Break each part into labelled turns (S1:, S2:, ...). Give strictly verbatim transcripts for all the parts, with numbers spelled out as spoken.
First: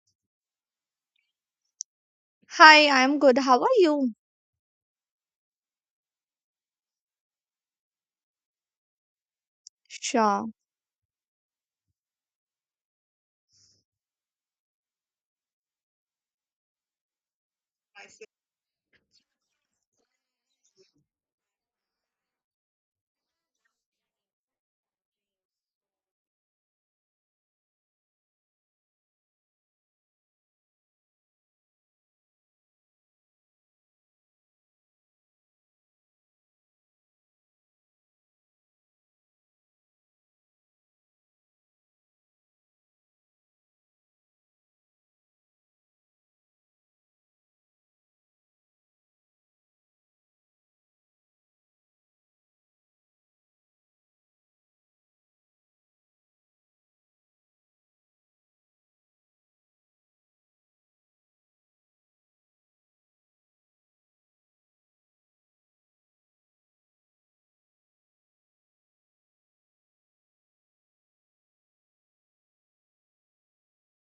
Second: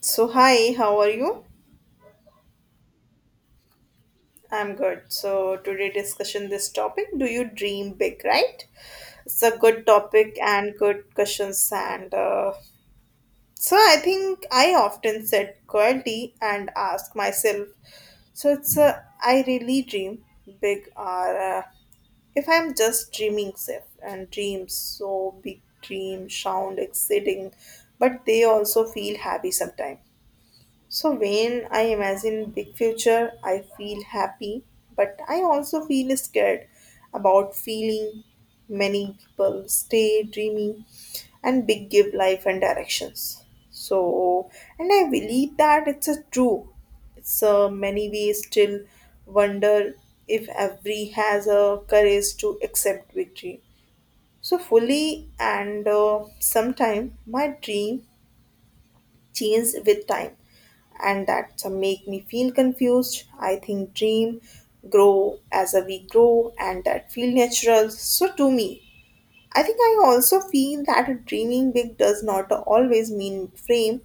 S1: So hi, how are you?
S2: Hi, I'm good. How are you?
S1: I'm good. So today discussion this topic. Do you dream big? Right? It's a good topic
S2: Sure.
S1: and good questions and uh, so I think I often set quality and ask myself. So it's a I really dream big or uh, if I'm just dreaming safe and dreams so big dreams sound exciting, but they also feel happy sometimes. So when I imagine big future, I feel happy, but I also feel scared about feeling many people stay dreamy and big give life and directions. So and I believe that it's a true. It's a many we still wonder if every has a courage to accept victory. So fully and uh, sometime my dream changed with time and that make me feel confused. I think dream, grow as a we grow, and that feel natural. So to me, I think I also feel that dreaming big does not always mean fame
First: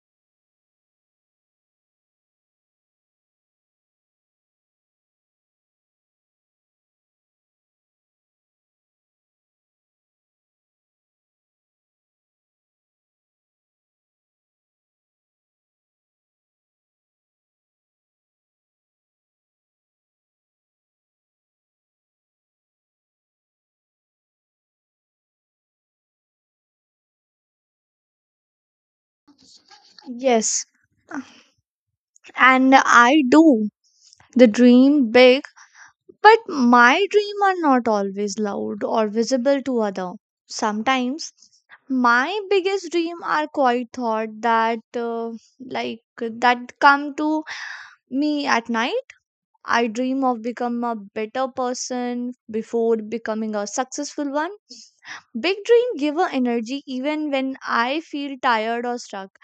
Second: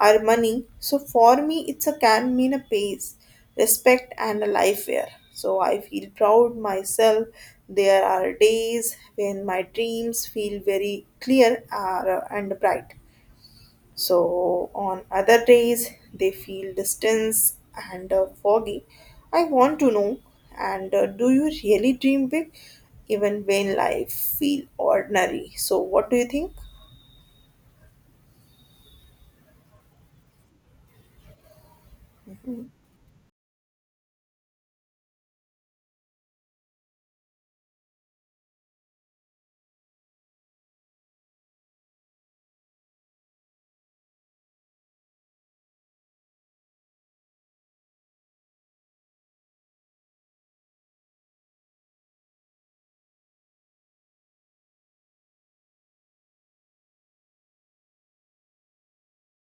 S1: or money. So for me, it's a can mean a pace, respect, and a life where. So I feel proud myself. There are days when my dreams feel very clear uh, and bright. So on other days, they feel distance and uh, foggy. I want to know, and uh, do you really dream big, even when life feel ordinary? So what do you think?
S2: Yes, and I do. The dream big, but my dream are not always loud or visible to other. Sometimes my biggest dream are quite thought that uh, like that come to me at night. I dream of become a better person before becoming a successful one. Big dream give a energy even when I feel tired or stuck.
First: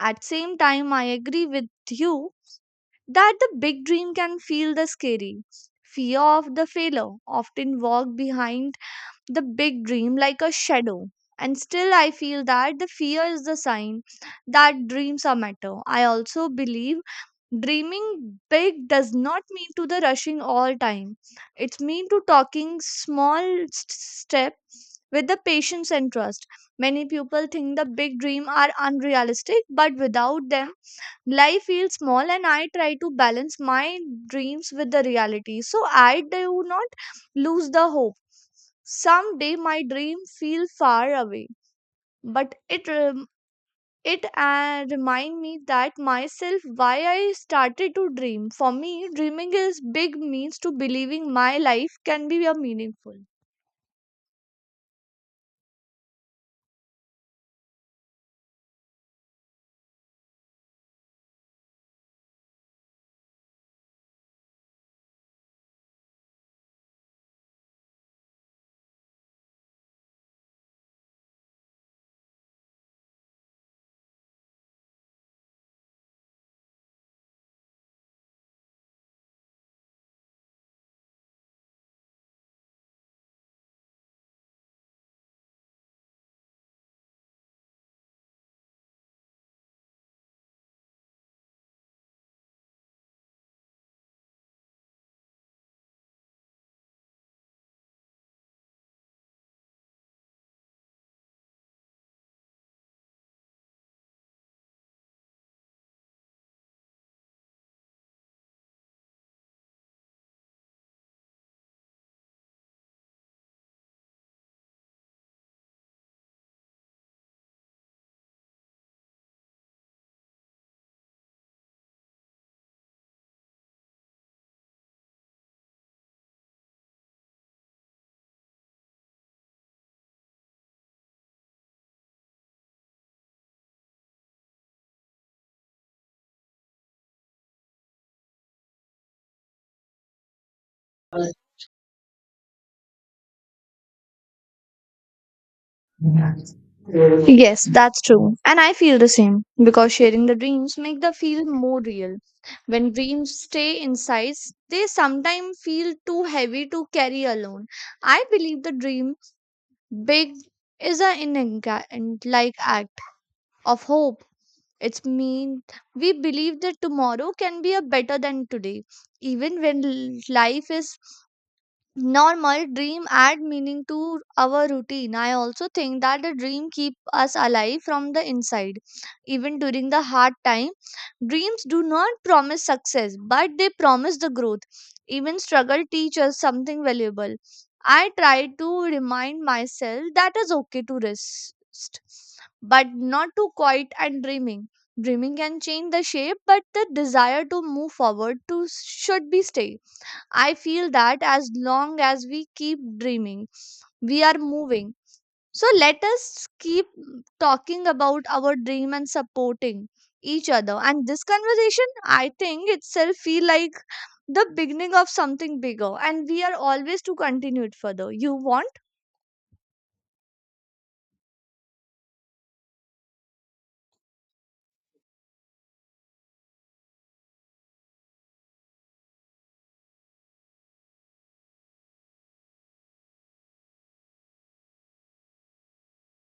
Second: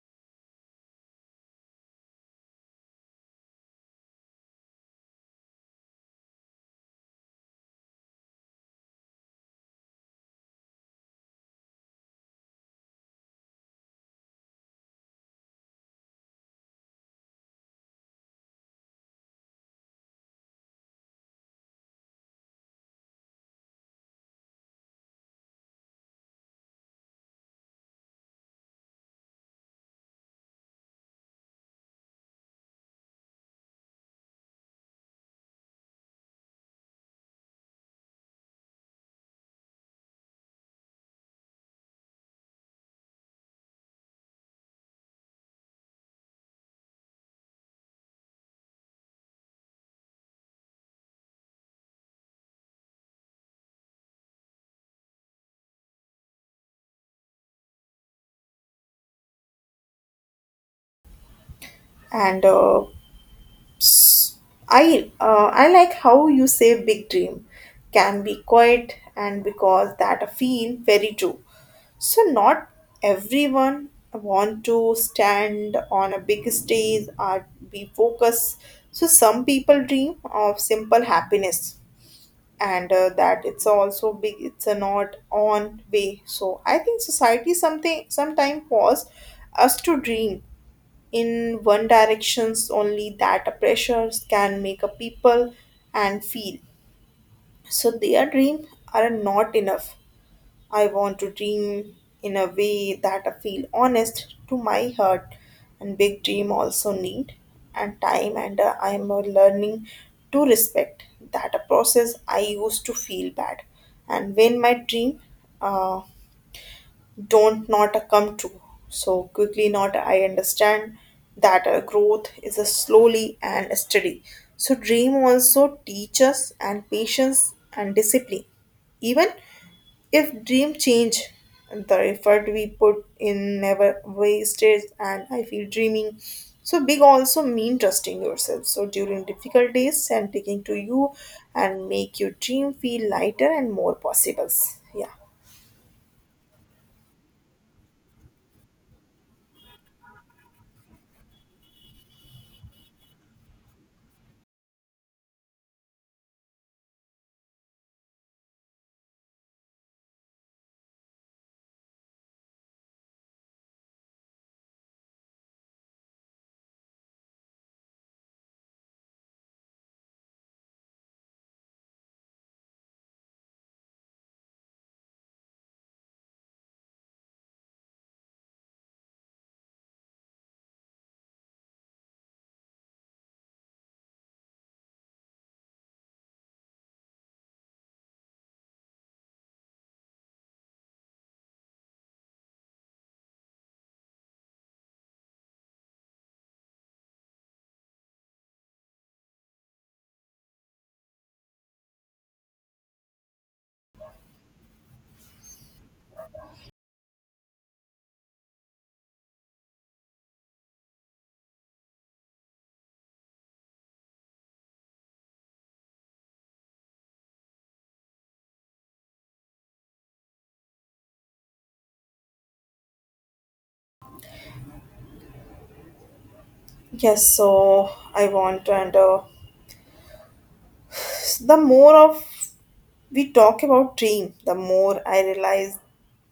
S2: At same time I agree with you that the big dream can feel the scary. Fear of the failure often walk behind the big dream like a shadow. And still, I feel that the fear is the sign that dreams are matter. I also believe dreaming big does not mean to the rushing all time. It's mean to talking small s- step with the patience and trust. Many people think the big dream are unrealistic, but without them, life feels small, and I try to balance my dreams with the reality so I do not lose the hope. Someday my dream feel far away, but it rem- it uh, remind me that myself why I started to dream. For me, dreaming is big means to believing my life can be a meaningful.
S1: And uh, I uh, I like how you say big dream can be quiet and because that I feel very true. So not everyone want to stand on a big stage or be focused. So some people dream of simple happiness and uh, that it's also big it's a not on way. So I think society something sometime force us to dream in one directions only that pressures can make a people and feel so their dream are not enough. I want to dream in a way that I feel honest to my heart and big dream also need and time and uh, i am uh, learning to respect that a process. I used to feel bad and when my dream uh, don't not come true so quickly not I understand that uh, growth is a slowly and steady. So dream also teach us and patience and discipline even if dream change the effort we put in never wasted and I feel dreaming so big also mean trusting yourself so during difficult days and taking to you and make your dream feel lighter and more possible. Yeah.
S2: Yes, that's true. And I feel the same because sharing the dreams make the feel more real. When dreams stay in size, they sometimes feel too heavy to carry alone. I believe the dream big is an inherent like act of hope. It's mean we believe that tomorrow can be a better than today, even when l- life is normal. Dream add meaning to our routine. I also think that the dream keep us alive from the inside even during the hard time. Dreams do not promise success, but they promise the growth. Even struggle teach us something valuable. I try to remind myself that is okay to rest, but not to quiet and dreaming dreaming can change the shape, but the desire to move forward to should be stay. I feel that as long as we keep dreaming, we are moving. So let us keep talking about our dream and supporting each other. And this conversation, I think itself feel like the beginning of something bigger. And we are always to continue it further. You want?
S1: Yes, so I want to and uh, the more of we talk about dream, the more I realize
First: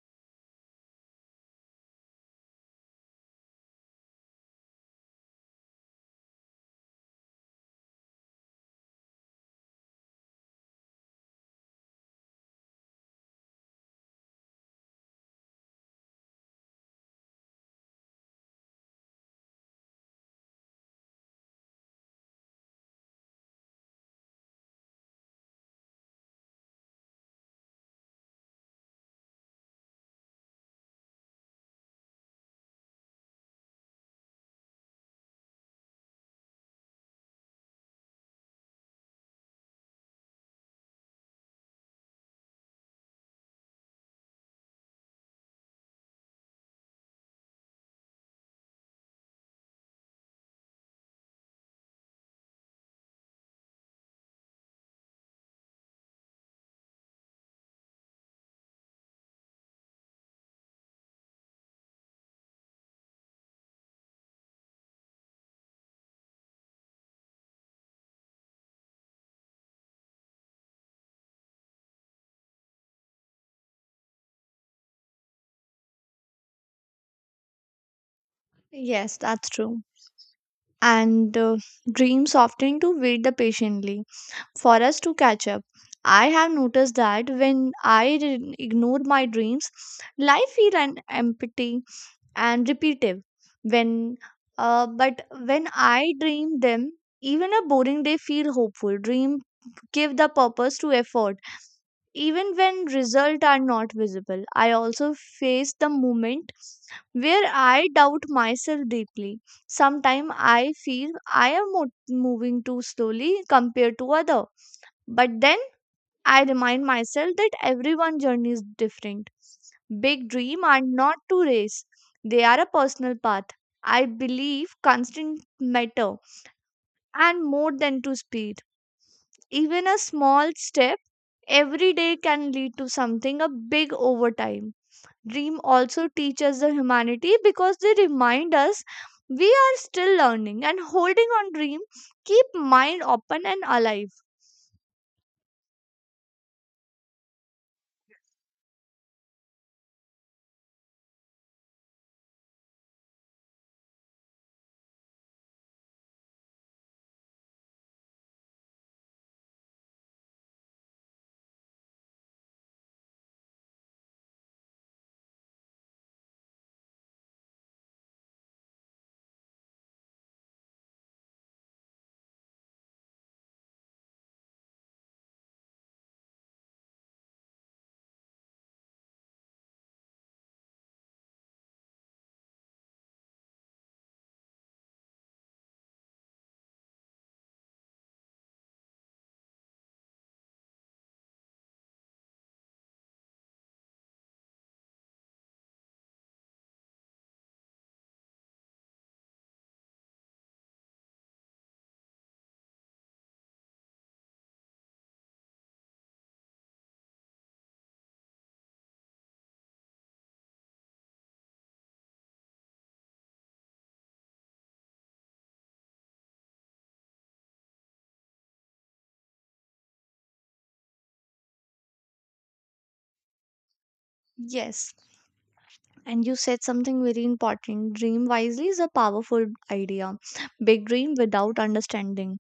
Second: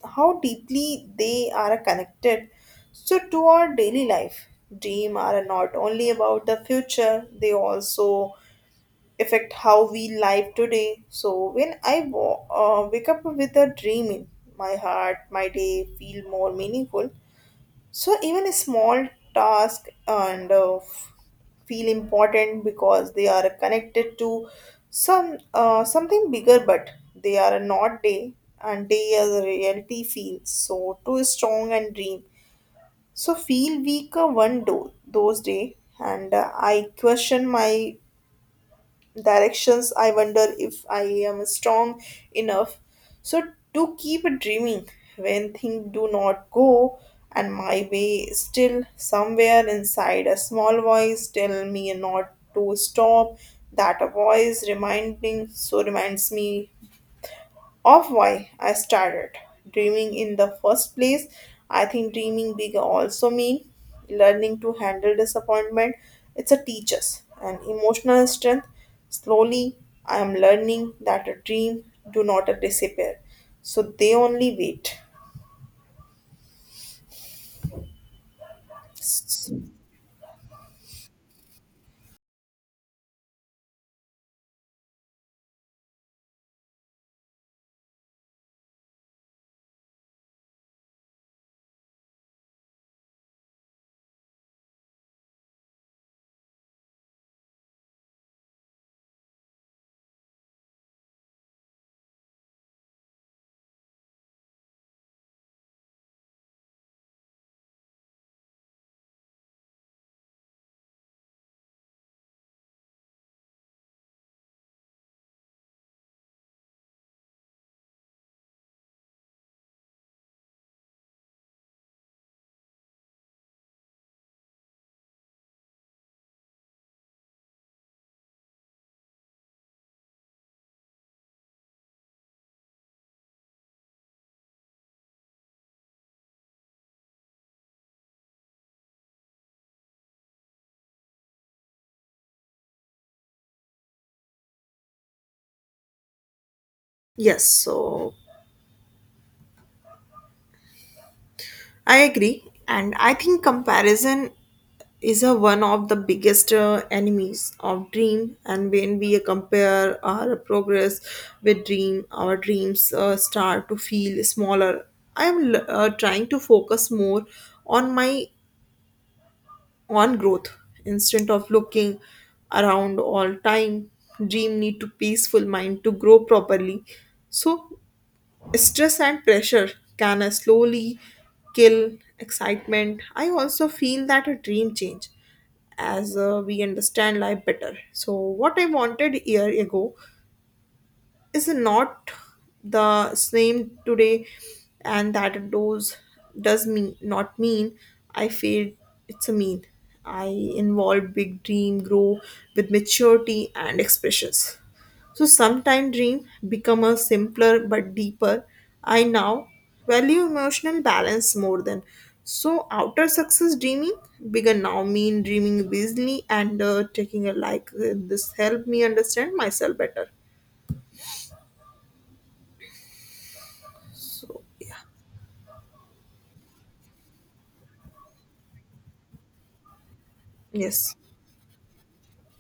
S1: how deeply they are connected. So to our daily life, dream are not only about the future; they also affect how we live today. So when I wa- uh, wake up with a dream in my heart, my day feel more meaningful. So even a small task and uh, feel important because they are connected to some uh, something bigger, but they are not day and day as a reality feels so too strong and dream. So feel weaker one do- those day and uh, I question my directions. I wonder if I am strong enough. So to keep dreaming when things do not go and my way still somewhere inside a small voice tell me not to stop. That voice reminding so reminds me of why I started dreaming in the first place. I think dreaming big also means learning to handle disappointment. It's a teacher's and emotional strength. Slowly, I am learning that a dream do not disappear, so they only wait.
S2: Yes, that's true. And uh, Dreams often to wait the patiently for us to catch up. I have noticed that when I did ignore my dreams, life feel an empty and repetitive when uh, but when I dream them, even a boring day feel hopeful. Dream give the purpose to effort even when results are not visible. I also face the moment where I doubt myself deeply. Sometimes I feel I am mo- moving too slowly compared to other, but then I remind myself that everyone's journey is different. Big dreams are not to race, they are a personal path. I believe constant matter and more than to speed. Even a small step every day can lead to something a big over time. Dream also teaches the humanity because they remind us we are still learning, and holding on dream keep mind open and alive.
S1: Yes, so I agree, and I think comparison is a one of the biggest uh, enemies of dream. And when we compare our progress with dream our dreams uh, start to feel smaller. I am uh, trying to focus more on my own growth instead of looking around all time. Dream need to peaceful mind to grow properly. So stress and pressure can uh, slowly kill excitement. I also feel that a dream change as uh, we understand life better. So, what I wanted a year ago is not the same today and that does does mean not mean I feel it's a mean I involve big dream grow with maturity and expressions. So sometime dream become a simpler but deeper. I now value emotional balance more than. So outer success dreaming bigger now mean dreaming busily and uh, taking a like. Uh, This helped me understand myself better. So
S2: Yes. And you said something very important. Dream wisely is a powerful idea. Big
S1: yes.
S2: dream without understanding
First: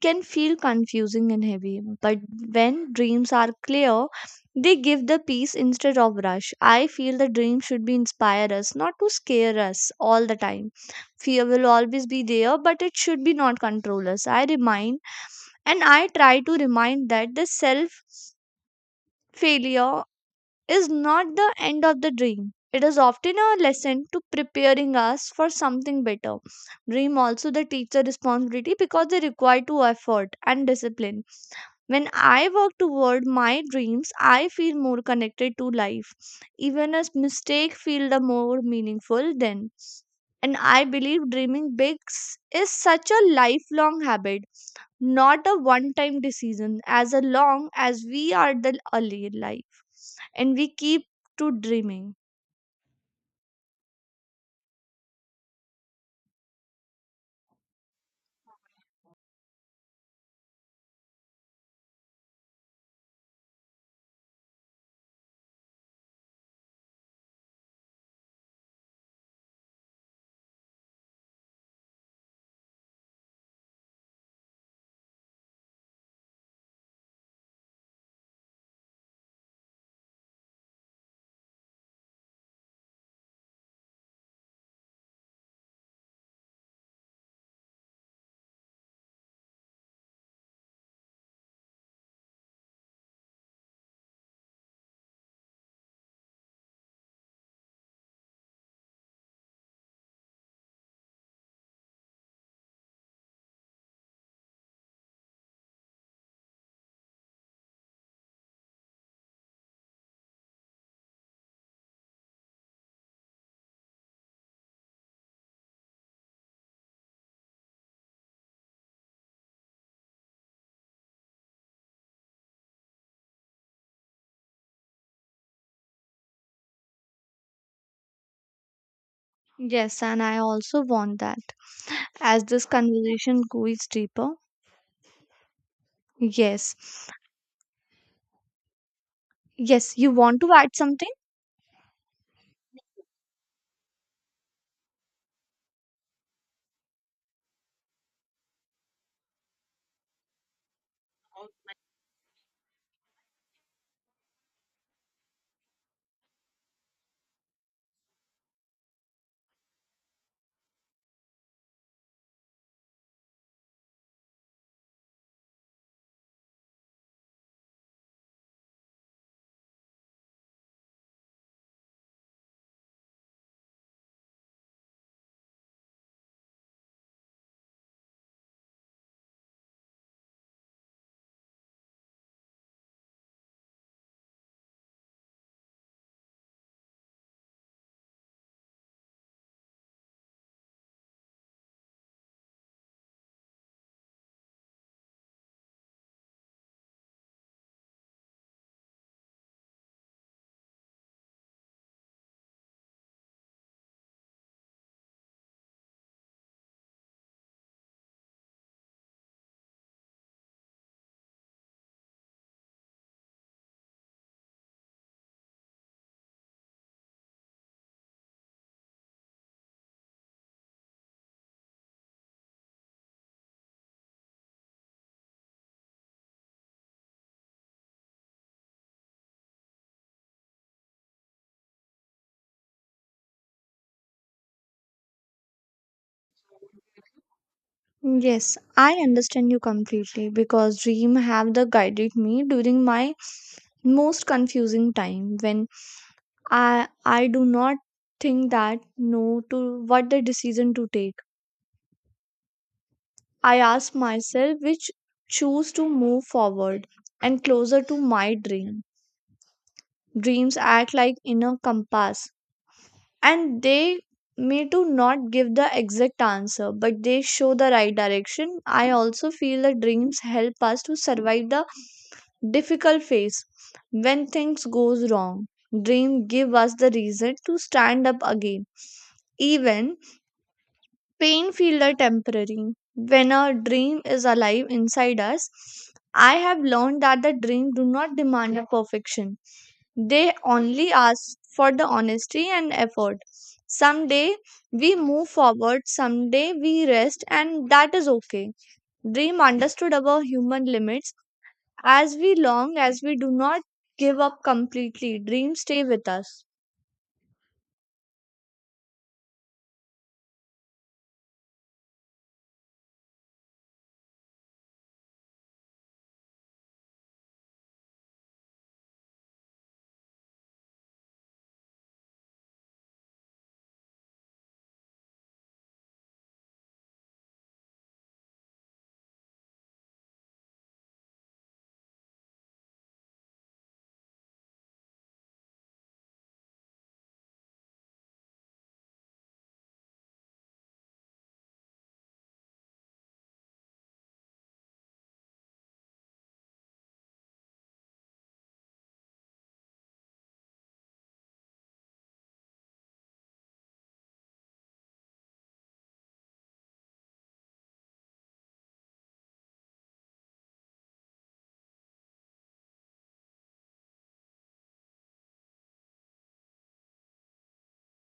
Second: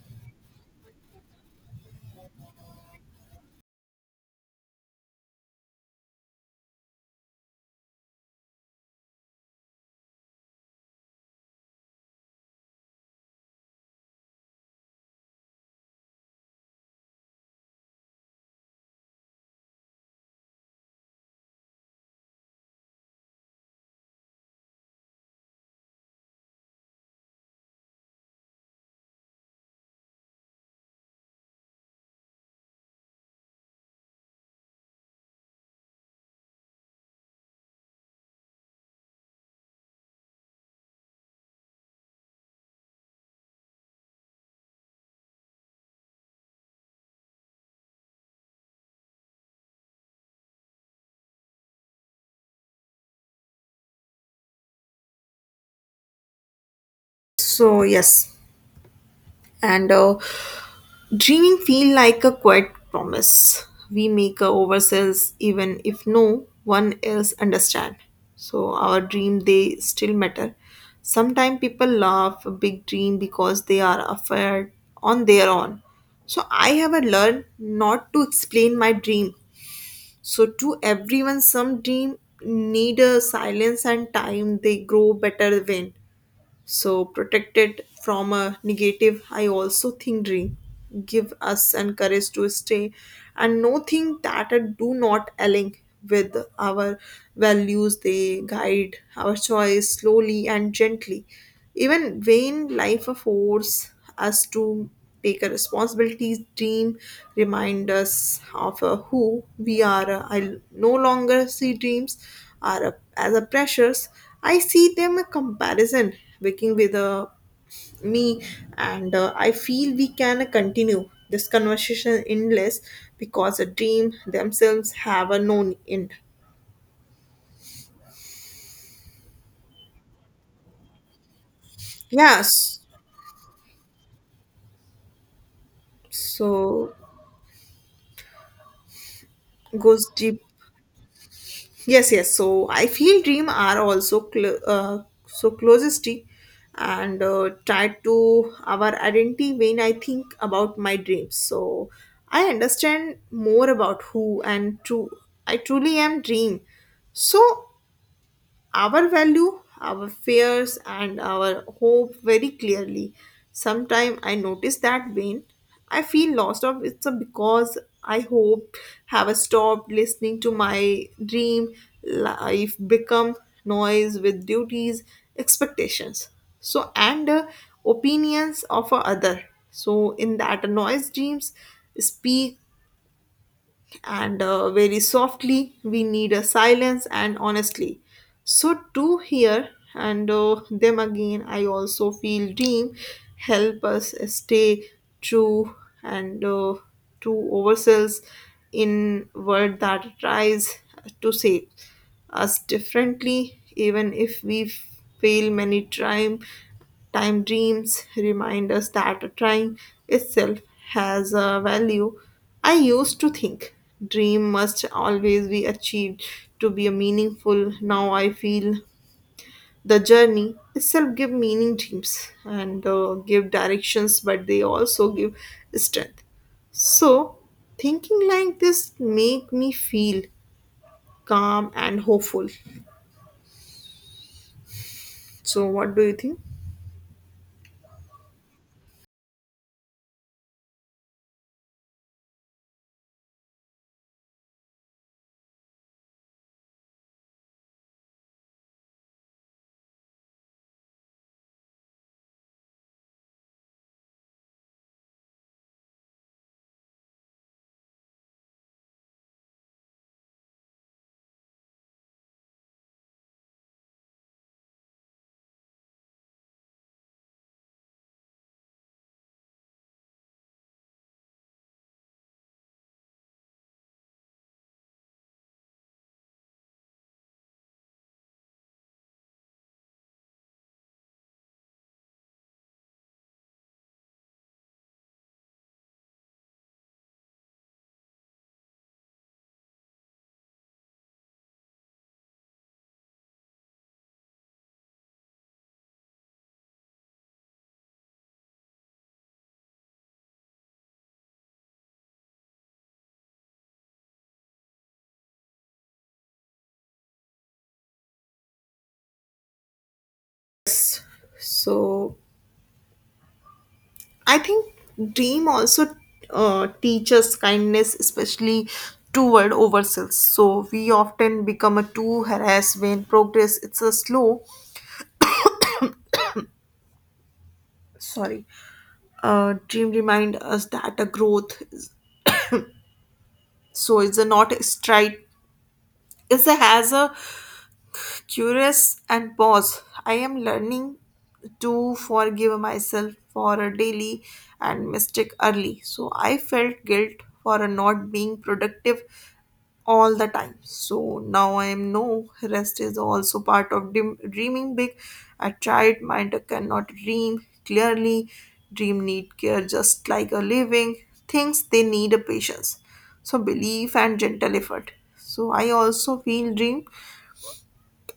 S2: can feel confusing and heavy, but when dreams are clear, they give the peace instead of rush. I feel the dream should be inspire us, not to scare us all the time. Fear will always be there, but it should be not control us. I remind, and I try to remind that the self failure is not the end of the dream. It is often a lesson to preparing us for something better. Dream also the teacher responsibility because they require to effort and discipline. When I work toward my dreams, I feel more connected to life. Even a mistake feel the more meaningful then. And I believe dreaming big s- is such a lifelong habit, not a one time decision, as a long as we are the early life and we keep to dreaming.
S1: So yes, and uh, dreaming feel like a quiet promise we make uh, ourselves even if no one else understand. So our dream they still matter. Sometimes people laugh a big dream because they are afraid on their own. So I have uh, learned not to explain my dream. So to everyone, some dream need a silence and time. They grow better when so protect it from a negative. I also think dream give us and courage to stay and no thing that are do not align with our values. They guide our choice slowly and gently. Even vain life force us to take a responsibilities. Dream remind us of uh, who we are uh, i no longer see dreams are a, as a pressures. I see them a comparison working with uh, me and uh, I feel we can continue this conversation endless because a dream themselves have a known end.
S2: Yes, and I also want that, as this
S1: Yes,
S2: conversation goes deeper. Yes.
S1: so
S2: Yes,
S1: goes
S2: you want
S1: deep.
S2: to add something?
S1: Yes, yes. So I feel dream are also cl- uh, so closely and uh, tied to our identity. When I think about my dreams. So I understand more about who and true I truly am dream. So our value, our fears, and our hope very clearly. Sometimes I notice that when I feel lost of it's a because I hope have stopped listening to my dream. Life become noise with duties, expectations, so and uh, opinions of a other. So in that noise dreams speak and uh, very softly. We need a silence and honestly so to hear and uh, them again. I also feel dream help us stay true and uh, to ourselves in word that tries to save us differently even if we fail many time. Time dreams remind us that trying itself has a value. I used to think dream must always be achieved to be a meaningful. Now I feel the journey itself give meaning dreams and uh, give directions, but they also give strength. So thinking like this make me feel calm and hopeful. So what do you think?
S2: Yes, I understand you completely because dream have the guided me during my most confusing time when i i do not think that no to what the decision to take. I ask myself which choose to move forward and closer to my dream. Dreams act like inner compass, and they may to not give the exact answer, but they show the right direction. I also feel that dreams help us to survive the difficult phase when things goes wrong. Dream give us the reason to stand up again even pain feel are temporary. When a dream is alive inside us, I have learned that the dream do not demand a perfection. They only ask for the honesty and effort. Someday we move forward, someday we rest, and that is okay. Dream understood our human limits as we long as we do not give up completely. Dreams stay with us.
S1: Yes. So I think dream also uh, teaches kindness, especially toward ourselves. So we often become a too harassed when progress it's a slow. Sorry, uh, dream remind us that a growth is- so is a not a stride. Is a has a curious and pause. I am learning to forgive myself for a daily and mistake early. So I felt guilt for a not being productive all the time. So now I am no rest is also part of dream, dreaming big. A child mind cannot dream clearly. Dream need care just like a living things. They need a patience. So belief and gentle effort. So I also feel dream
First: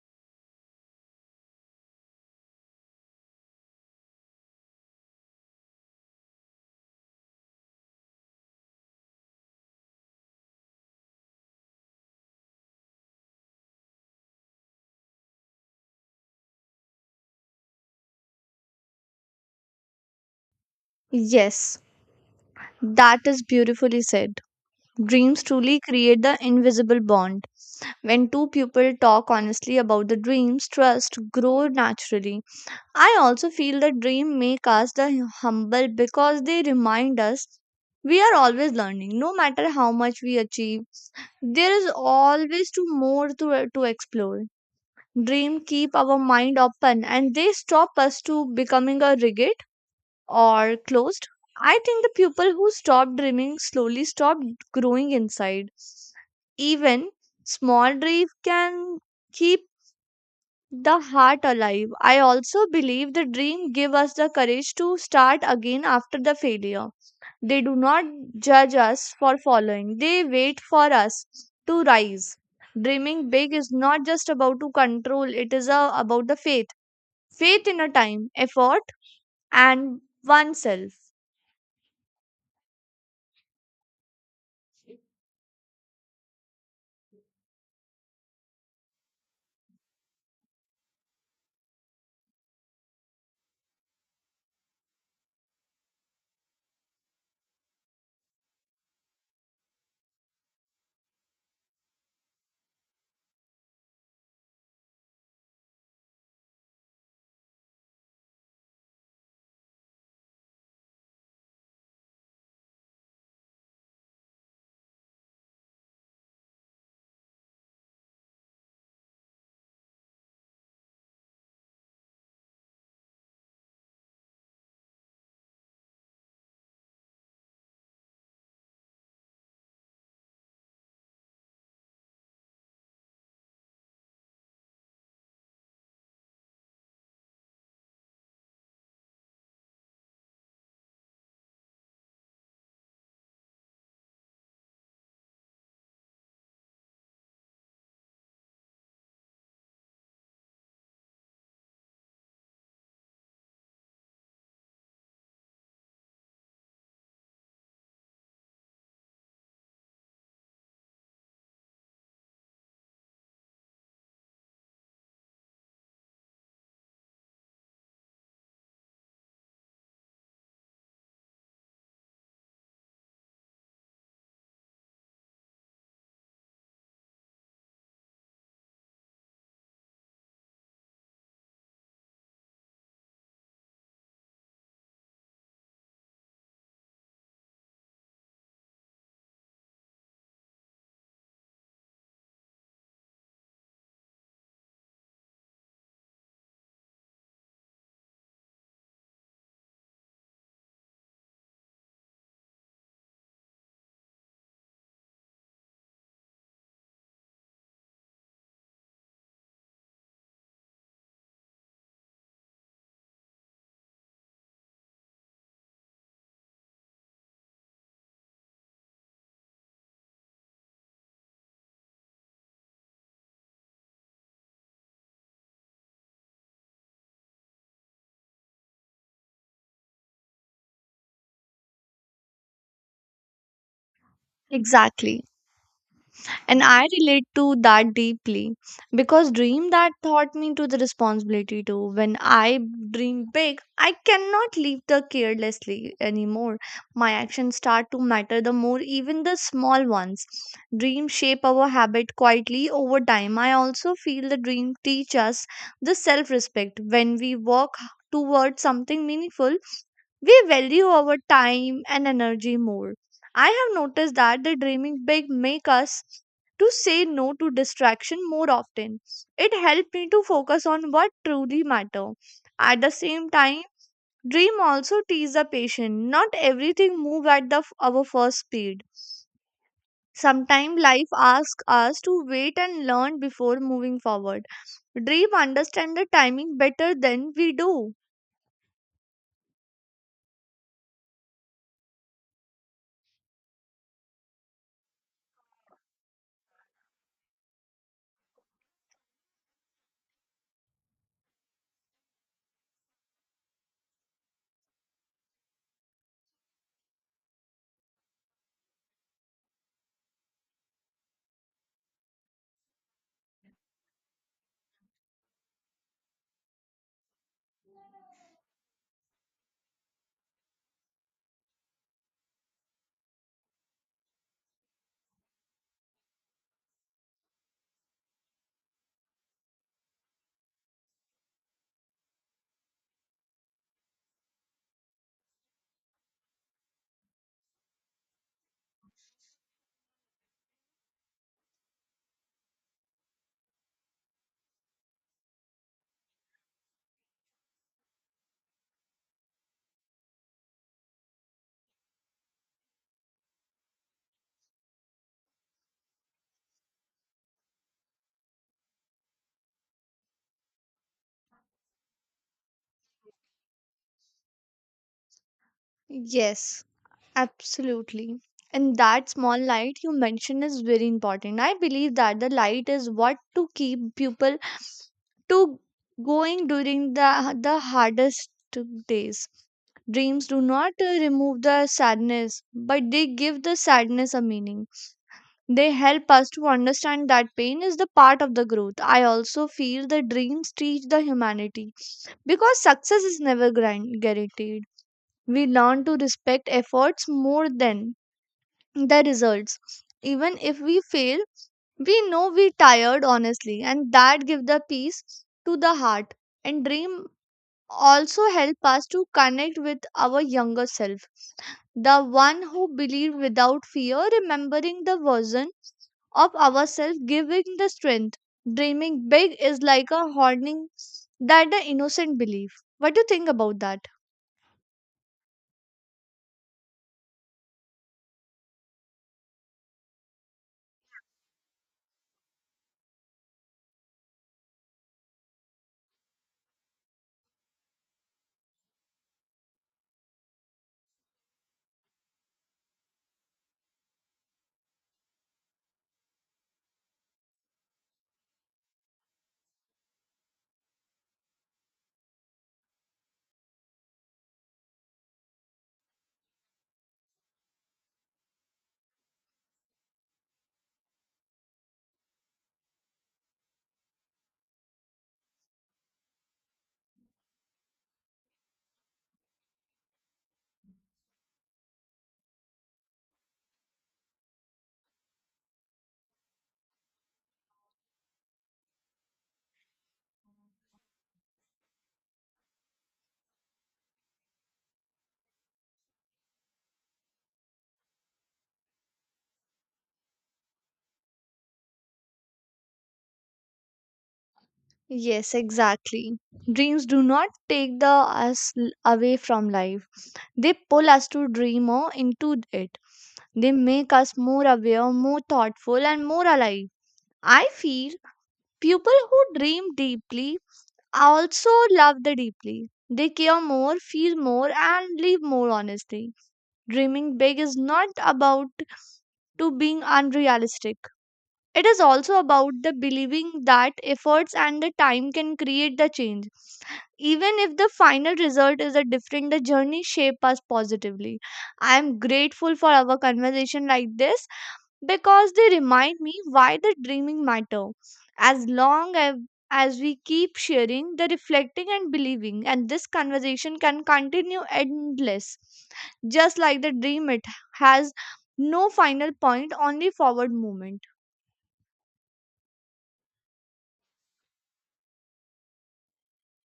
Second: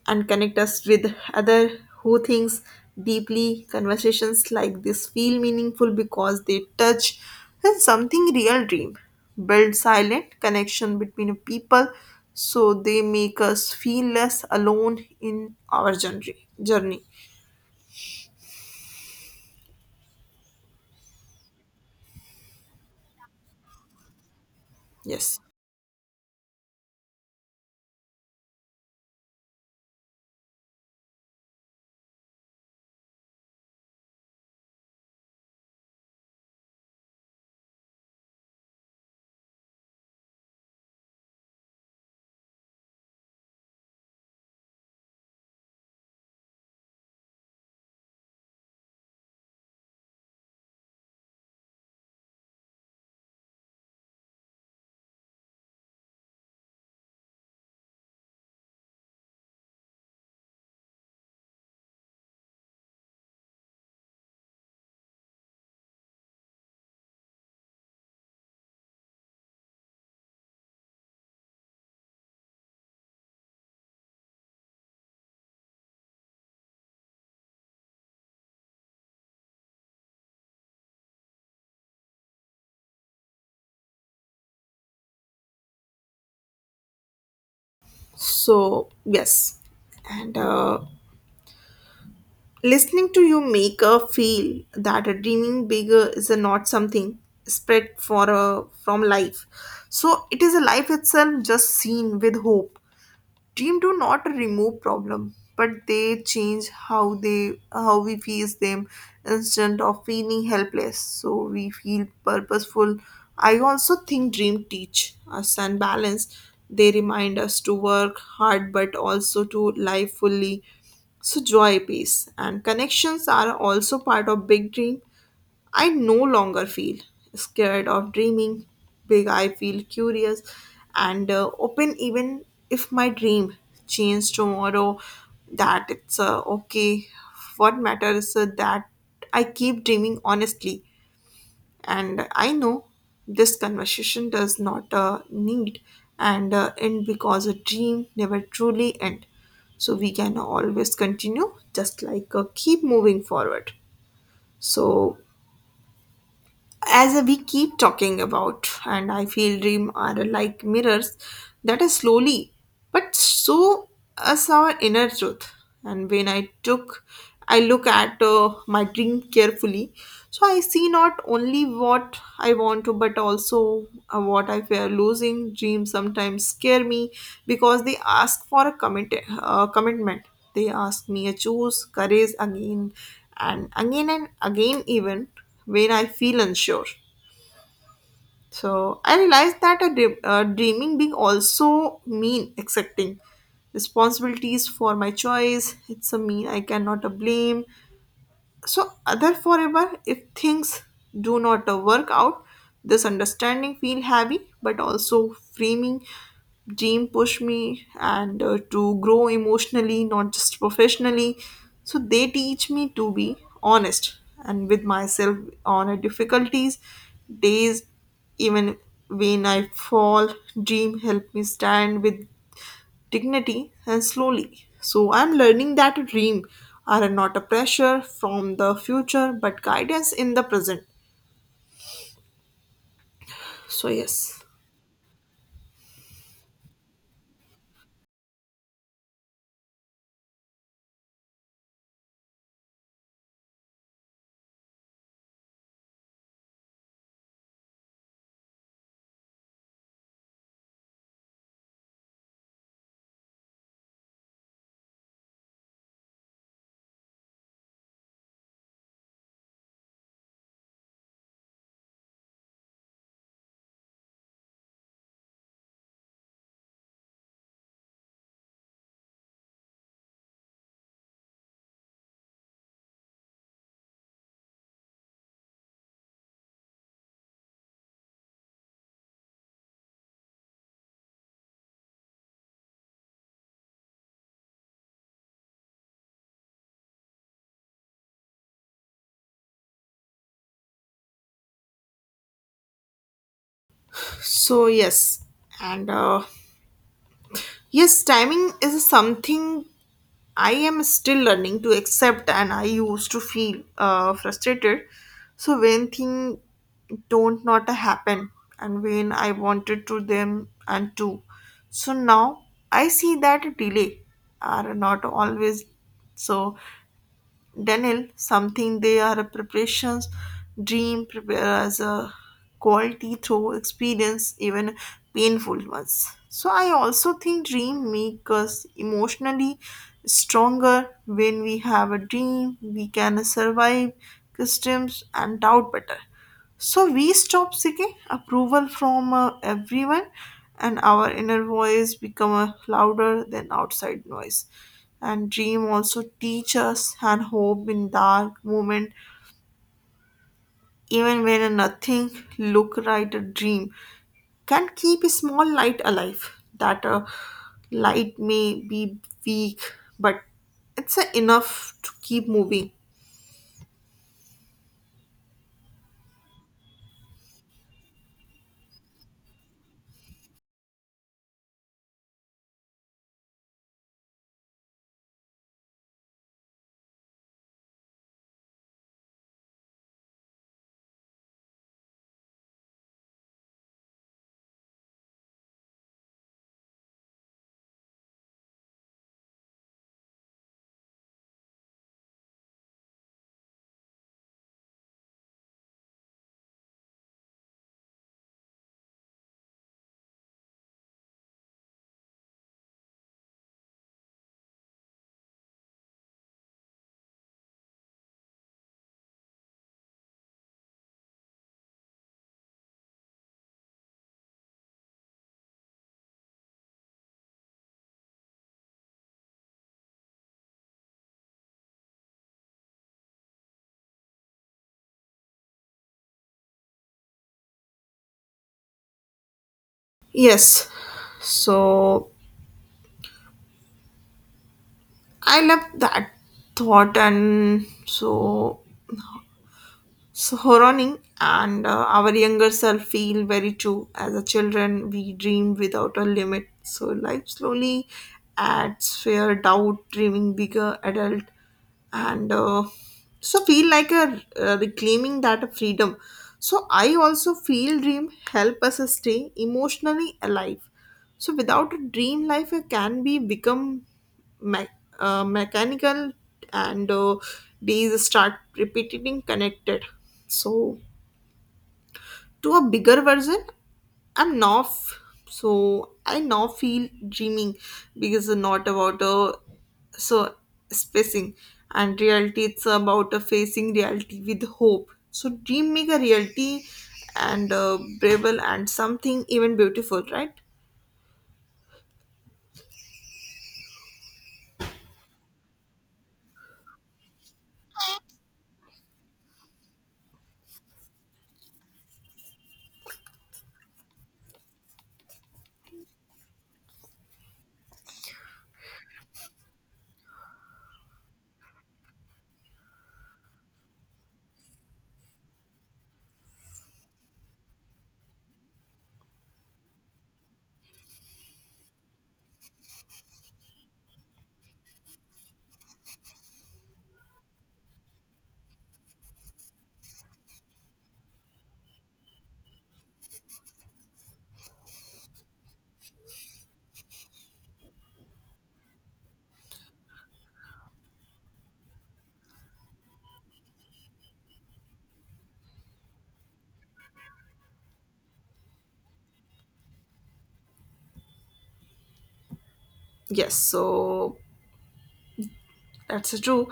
S1: and connect us with other who thinks deeply. Conversations like this feel meaningful because they touch on something real. Dream build silent connection between people so they make us feel less alone in our journey journey
S2: Yes, that is beautifully said.
S1: Yes,
S2: Dreams truly create the invisible bond. When two people talk honestly about the dreams, trust grows naturally. I also feel that dreams make us the humble because they remind us we are always learning. No matter how much we achieve, there is always to more to, to explore. Dream keep our mind open, and they stop us to becoming a rigid or closed. I think the people who stop dreaming slowly stop growing inside. Even small dreams can keep the heart alive. I also believe the dream give us the courage to start again after the failure. They do not judge us for following. They wait for us to rise. Dreaming big is not just about to control, it is uh, about the faith. Faith in a time, effort, and oneself.
S1: so yes and uh, listening to you make her feel that a dreaming bigger is a not something spread for a, from life. So it is a life itself just seen with hope. Dream do not remove problem, but they change how they how we face them instead of feeling helpless. So we feel purposeful. I also think dream teach us and balance. They remind us to work hard but also to live fully. So joy, peace, and connections are also part of big dream. I no longer feel scared of dreaming big. I feel curious and uh, open, even if my dream changes tomorrow. That it's uh, okay. What matters is that I keep dreaming honestly, and I know this conversation does not uh, need and uh, end because a dream never truly end. So we can always continue, just like uh, keep moving forward. So as we keep talking about and I feel dream are like mirrors that are slowly but so us our inner truth. And when i took i look at uh, my dream carefully so I see not only what I want to but also uh, what I fear losing. Dreams sometimes scare me because they ask for a commit- uh, commitment. They ask me to choose courage again and again and again even when I feel unsure. So I realized that a dream, uh, dreaming being also mean accepting responsibilities for my choice. It's a mean I cannot uh, blame so, other forever, if things do not uh, work out, this understanding feel heavy, but also framing dream push me and uh, to grow emotionally, not just professionally. So they teach me to be honest and with myself on a difficulties days, even when I fall. Dream help me stand with dignity and slowly. So I'm learning that a dream are not a pressure from the future but guidance in the present. So yes.
S2: Exactly. And I relate to that deeply because dream that taught me to the responsibility too. When I dream big, I cannot leave the carelessly anymore. My actions start to matter the more, even the small ones. Dreams shape our habit quietly over time. I also feel the dream teach us the self respect. When we work towards something meaningful, we value our time and energy more. I have noticed that the dreaming big make us to say no to distraction more often. It helped me to focus on what truly matter. At the same time, dream also teaches the patient. Not everything move at the f- our first speed. Sometimes life asks us to wait and learn before moving forward. Dream understand the timing better than we do.
S1: So yes. And uh, Yes, timing is something I am still learning to accept, and I used to feel uh, frustrated. So when things don't not happen, and when I wanted to them and to, so now I see that delay are not always so Daniel, something they are a preparations dream prepare as a quality through experience, even painful ones. So I also think dream make us emotionally stronger. When we have a dream, we can survive customs and doubt better. So we stop seeking approval from uh, everyone, and our inner voice become uh, louder than outside noise. And dream also teach us and hope in dark moment, even when nothing look right. A dream can keep a small light alive. That uh, light may be weak, but it's uh, enough to keep moving.
S2: Yes. Absolutely. And that small light you mentioned is very important. I believe that the light is what to keep people to going during the the hardest days. Dreams do not uh, remove the sadness, but they give the sadness a meaning. They help us to understand that pain is the part of the growth. I also feel the dreams teach the humanity because success is never guaran- guaranteed. We learn to respect efforts more than the results. Even if we fail, we know we tired honestly, and that give the peace to the heart. And dream also help us to connect with our younger self, the one who believed without fear. Remembering the version of ourselves giving the strength. Dreaming big is like a honing that the innocent belief. What do you think about that?
S1: Yes, so I love that thought, and so So Horoning and uh, our younger self feel very true. As a children, we dream without a limit. So life slowly adds fear, doubt, dreaming bigger, adult, and uh, so feel like a uh, reclaiming that freedom. So I also feel dream help us stay emotionally alive. So without a dream life, uh, can be become me- uh, mechanical and uh, these start repeating connected so to a bigger version i'm now f- so I now feel dreaming because it's not about a so spacing and reality it's about a facing reality with hope so dream make a reality and uh, brave and something even beautiful right
S2: Yes, exactly. Dreams do not take the us l- away from life. They pull us to dream more into it. They make us more aware, more thoughtful, and more alive. I feel people who dream deeply also love the deeply. They care more, feel more, and live more honestly. Dreaming big is not about to being unrealistic. It is also about the believing that efforts and the time can create the change. Even if the final result is a different, the journey shape us positively. I am grateful for our conversation like this because they remind me why the dreaming matter. As long as as we keep sharing the reflecting and believing, and this conversation can continue endless, just like the dream. It has no final point, only forward movement.
S1: yes so that's true.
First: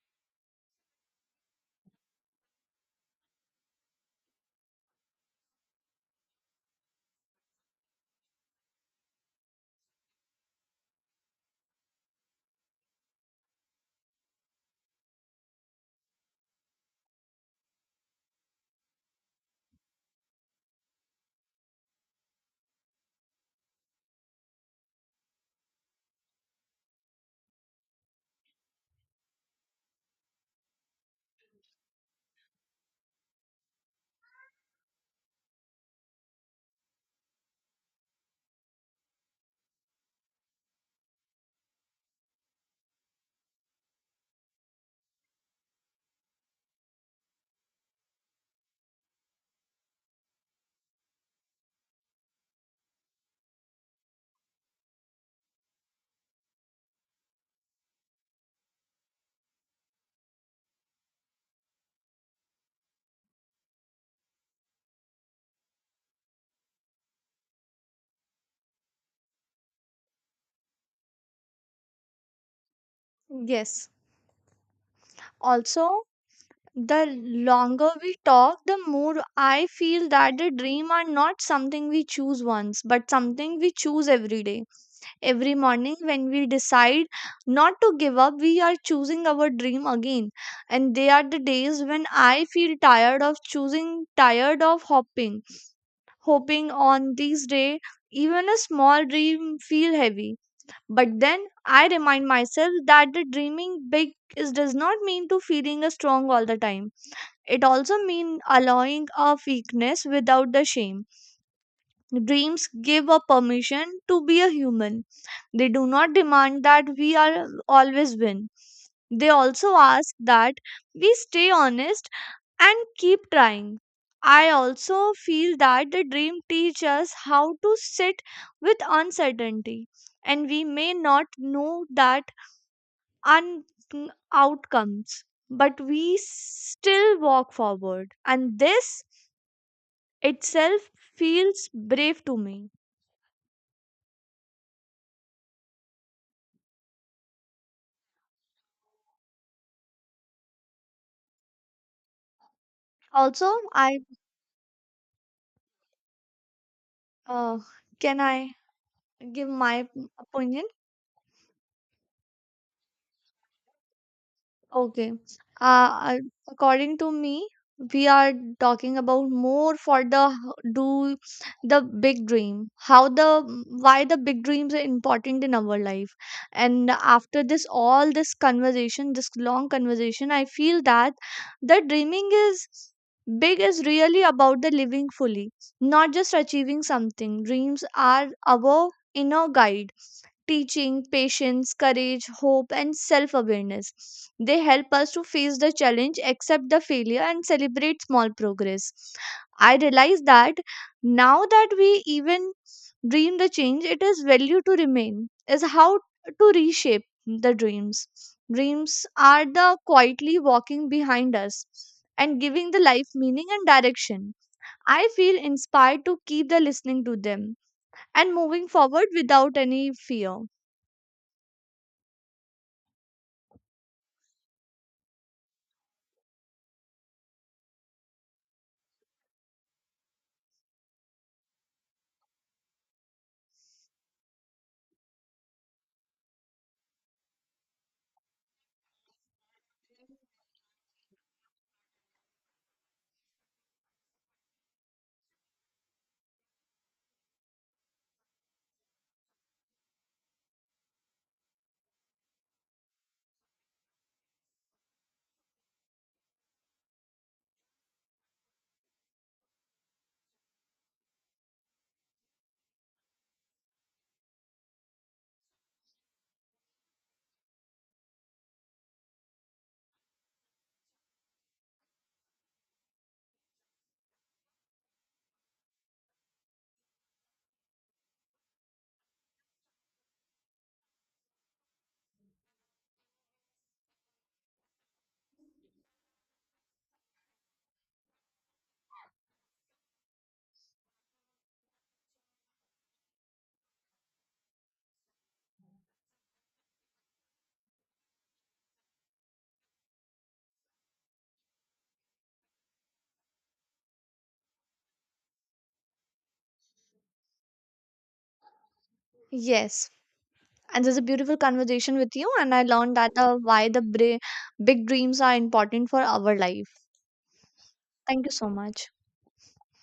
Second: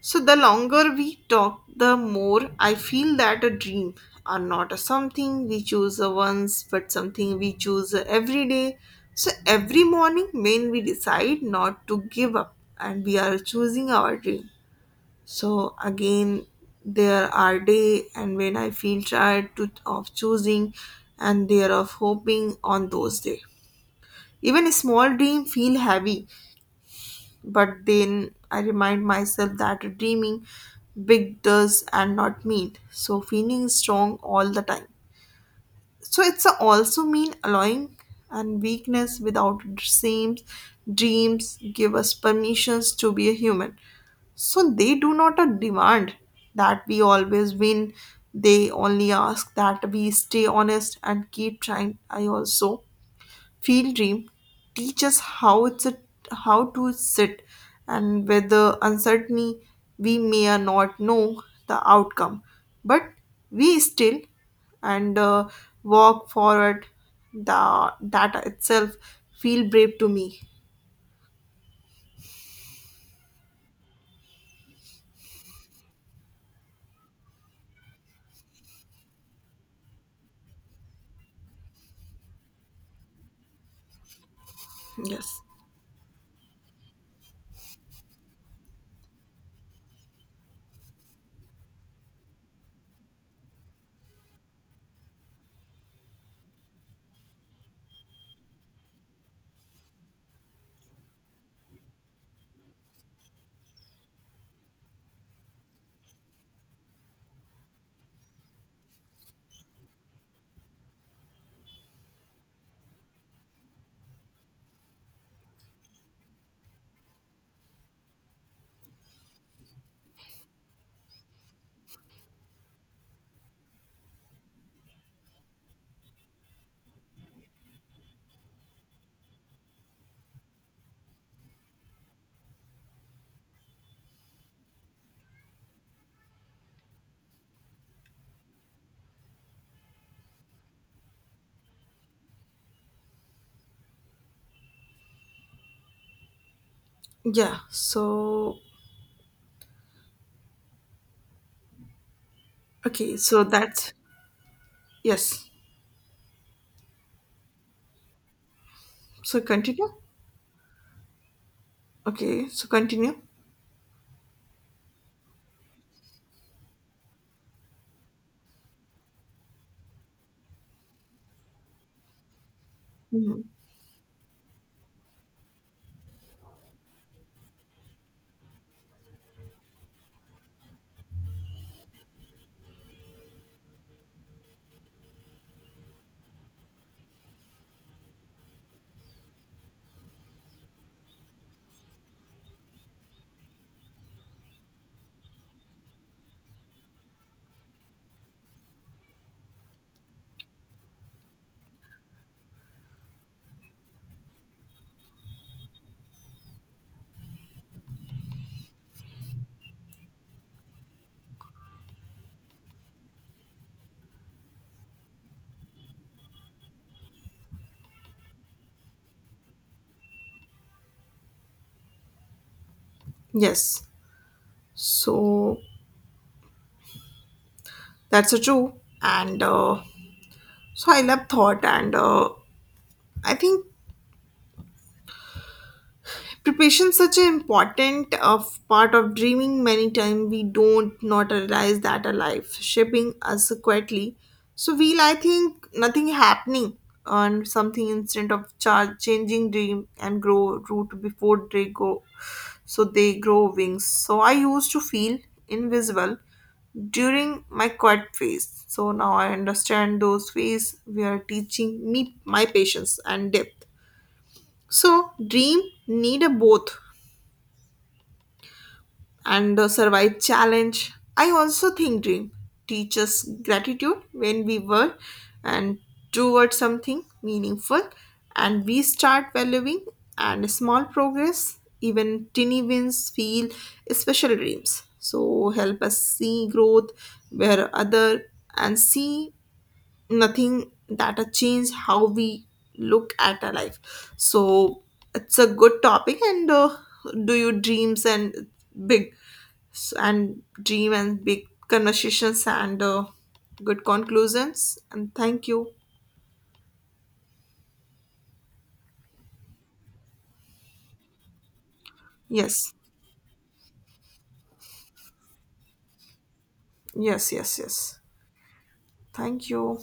S1: So the longer we talk, the more I feel that a dream are not a something we choose once, but something we choose every day. So every morning when we decide not to give up and we are choosing our dream. So again there are day and when I feel tired to, of choosing and there of hoping on those day. Even a small dream feel heavy but then I remind myself that dreaming big does and not mean. So feeling strong all the time. So it's a also mean allowing and weakness without seams. Dreams give us permissions to be a human. So they do not uh, demand that we always win. They only ask that we stay honest and keep trying. I also Field Dream teach us how it's a, how to sit and whether uncertainty we may or not know the outcome, but we still and uh, walk forward. The that itself feel brave to me.
S2: Yes. Also, the longer we talk, the more I feel that the dream are not something we choose once, but something we choose every day.
S1: Yes.
S2: Every morning, when we decide not to give up, we are choosing our dream again. And they are the days when I feel tired of choosing, tired of hoping. Hoping on these days, even a small dream feel heavy. But then I remind myself that the dreaming big is does not mean to feeling a strong all the time. It also means allowing our weakness without the shame. Dreams give a permission to be a human. They do not demand that we are always win. They also ask that we stay honest and keep trying. I also feel that the dream teaches us how to sit with uncertainty, and we may not know that un- outcomes, but we still walk forward. And this itself feels brave to me.
S1: Yeah. So okay. So
S2: Also,
S1: that's
S2: I
S1: yes.
S2: uh, can I
S1: So
S2: give
S1: continue.
S2: my opinion?
S1: Okay. So continue.
S2: Okay. Uh, According to me, we are talking about more for the h- do the big dream. How
S1: Mhm.
S2: the why the big dreams are important in our life. And after this, all this conversation, this long conversation, I feel that the dreaming is big is really about the living fully, not just achieving something. Dreams are our inner guide, teaching patience, courage, hope, and self awareness. They help us to face the challenge, accept the failure, and celebrate small progress. I realize that now that we even dream the change, it is value to remain, is how to reshape the dreams. Dreams are the quietly walking behind us and giving the life meaning and direction. I feel inspired to keep the listening to them and moving forward without any fear.
S1: Yes. So that's a true. And uh, So I love thought, and uh, I think preparation is such an important of part of dreaming. Many times we don't not realize that our life shaping us quietly. So we, I think, nothing happening on something instead of char- changing dream and grow root before they go. So they grow wings. So I used to feel invisible during my quiet phase. So now I understand those phase we are teaching me my patience and depth. So dream need a both and the survive challenge. I also think dream teaches gratitude when we work and towards something meaningful and we start valuing and small progress, even tiny wins feel special dreams. So help us see growth where other and see nothing that a change how we look at our life so it's a good topic and uh, do you dreams and big s- and dream and big conversations and uh, good conclusions and thank you
S2: Yes. And there's a beautiful conversation with you, and I
S1: yes
S2: learned that the why the bra- big dreams are important for our life.
S1: yes yes yes
S2: Thank you so much.
S1: thank you.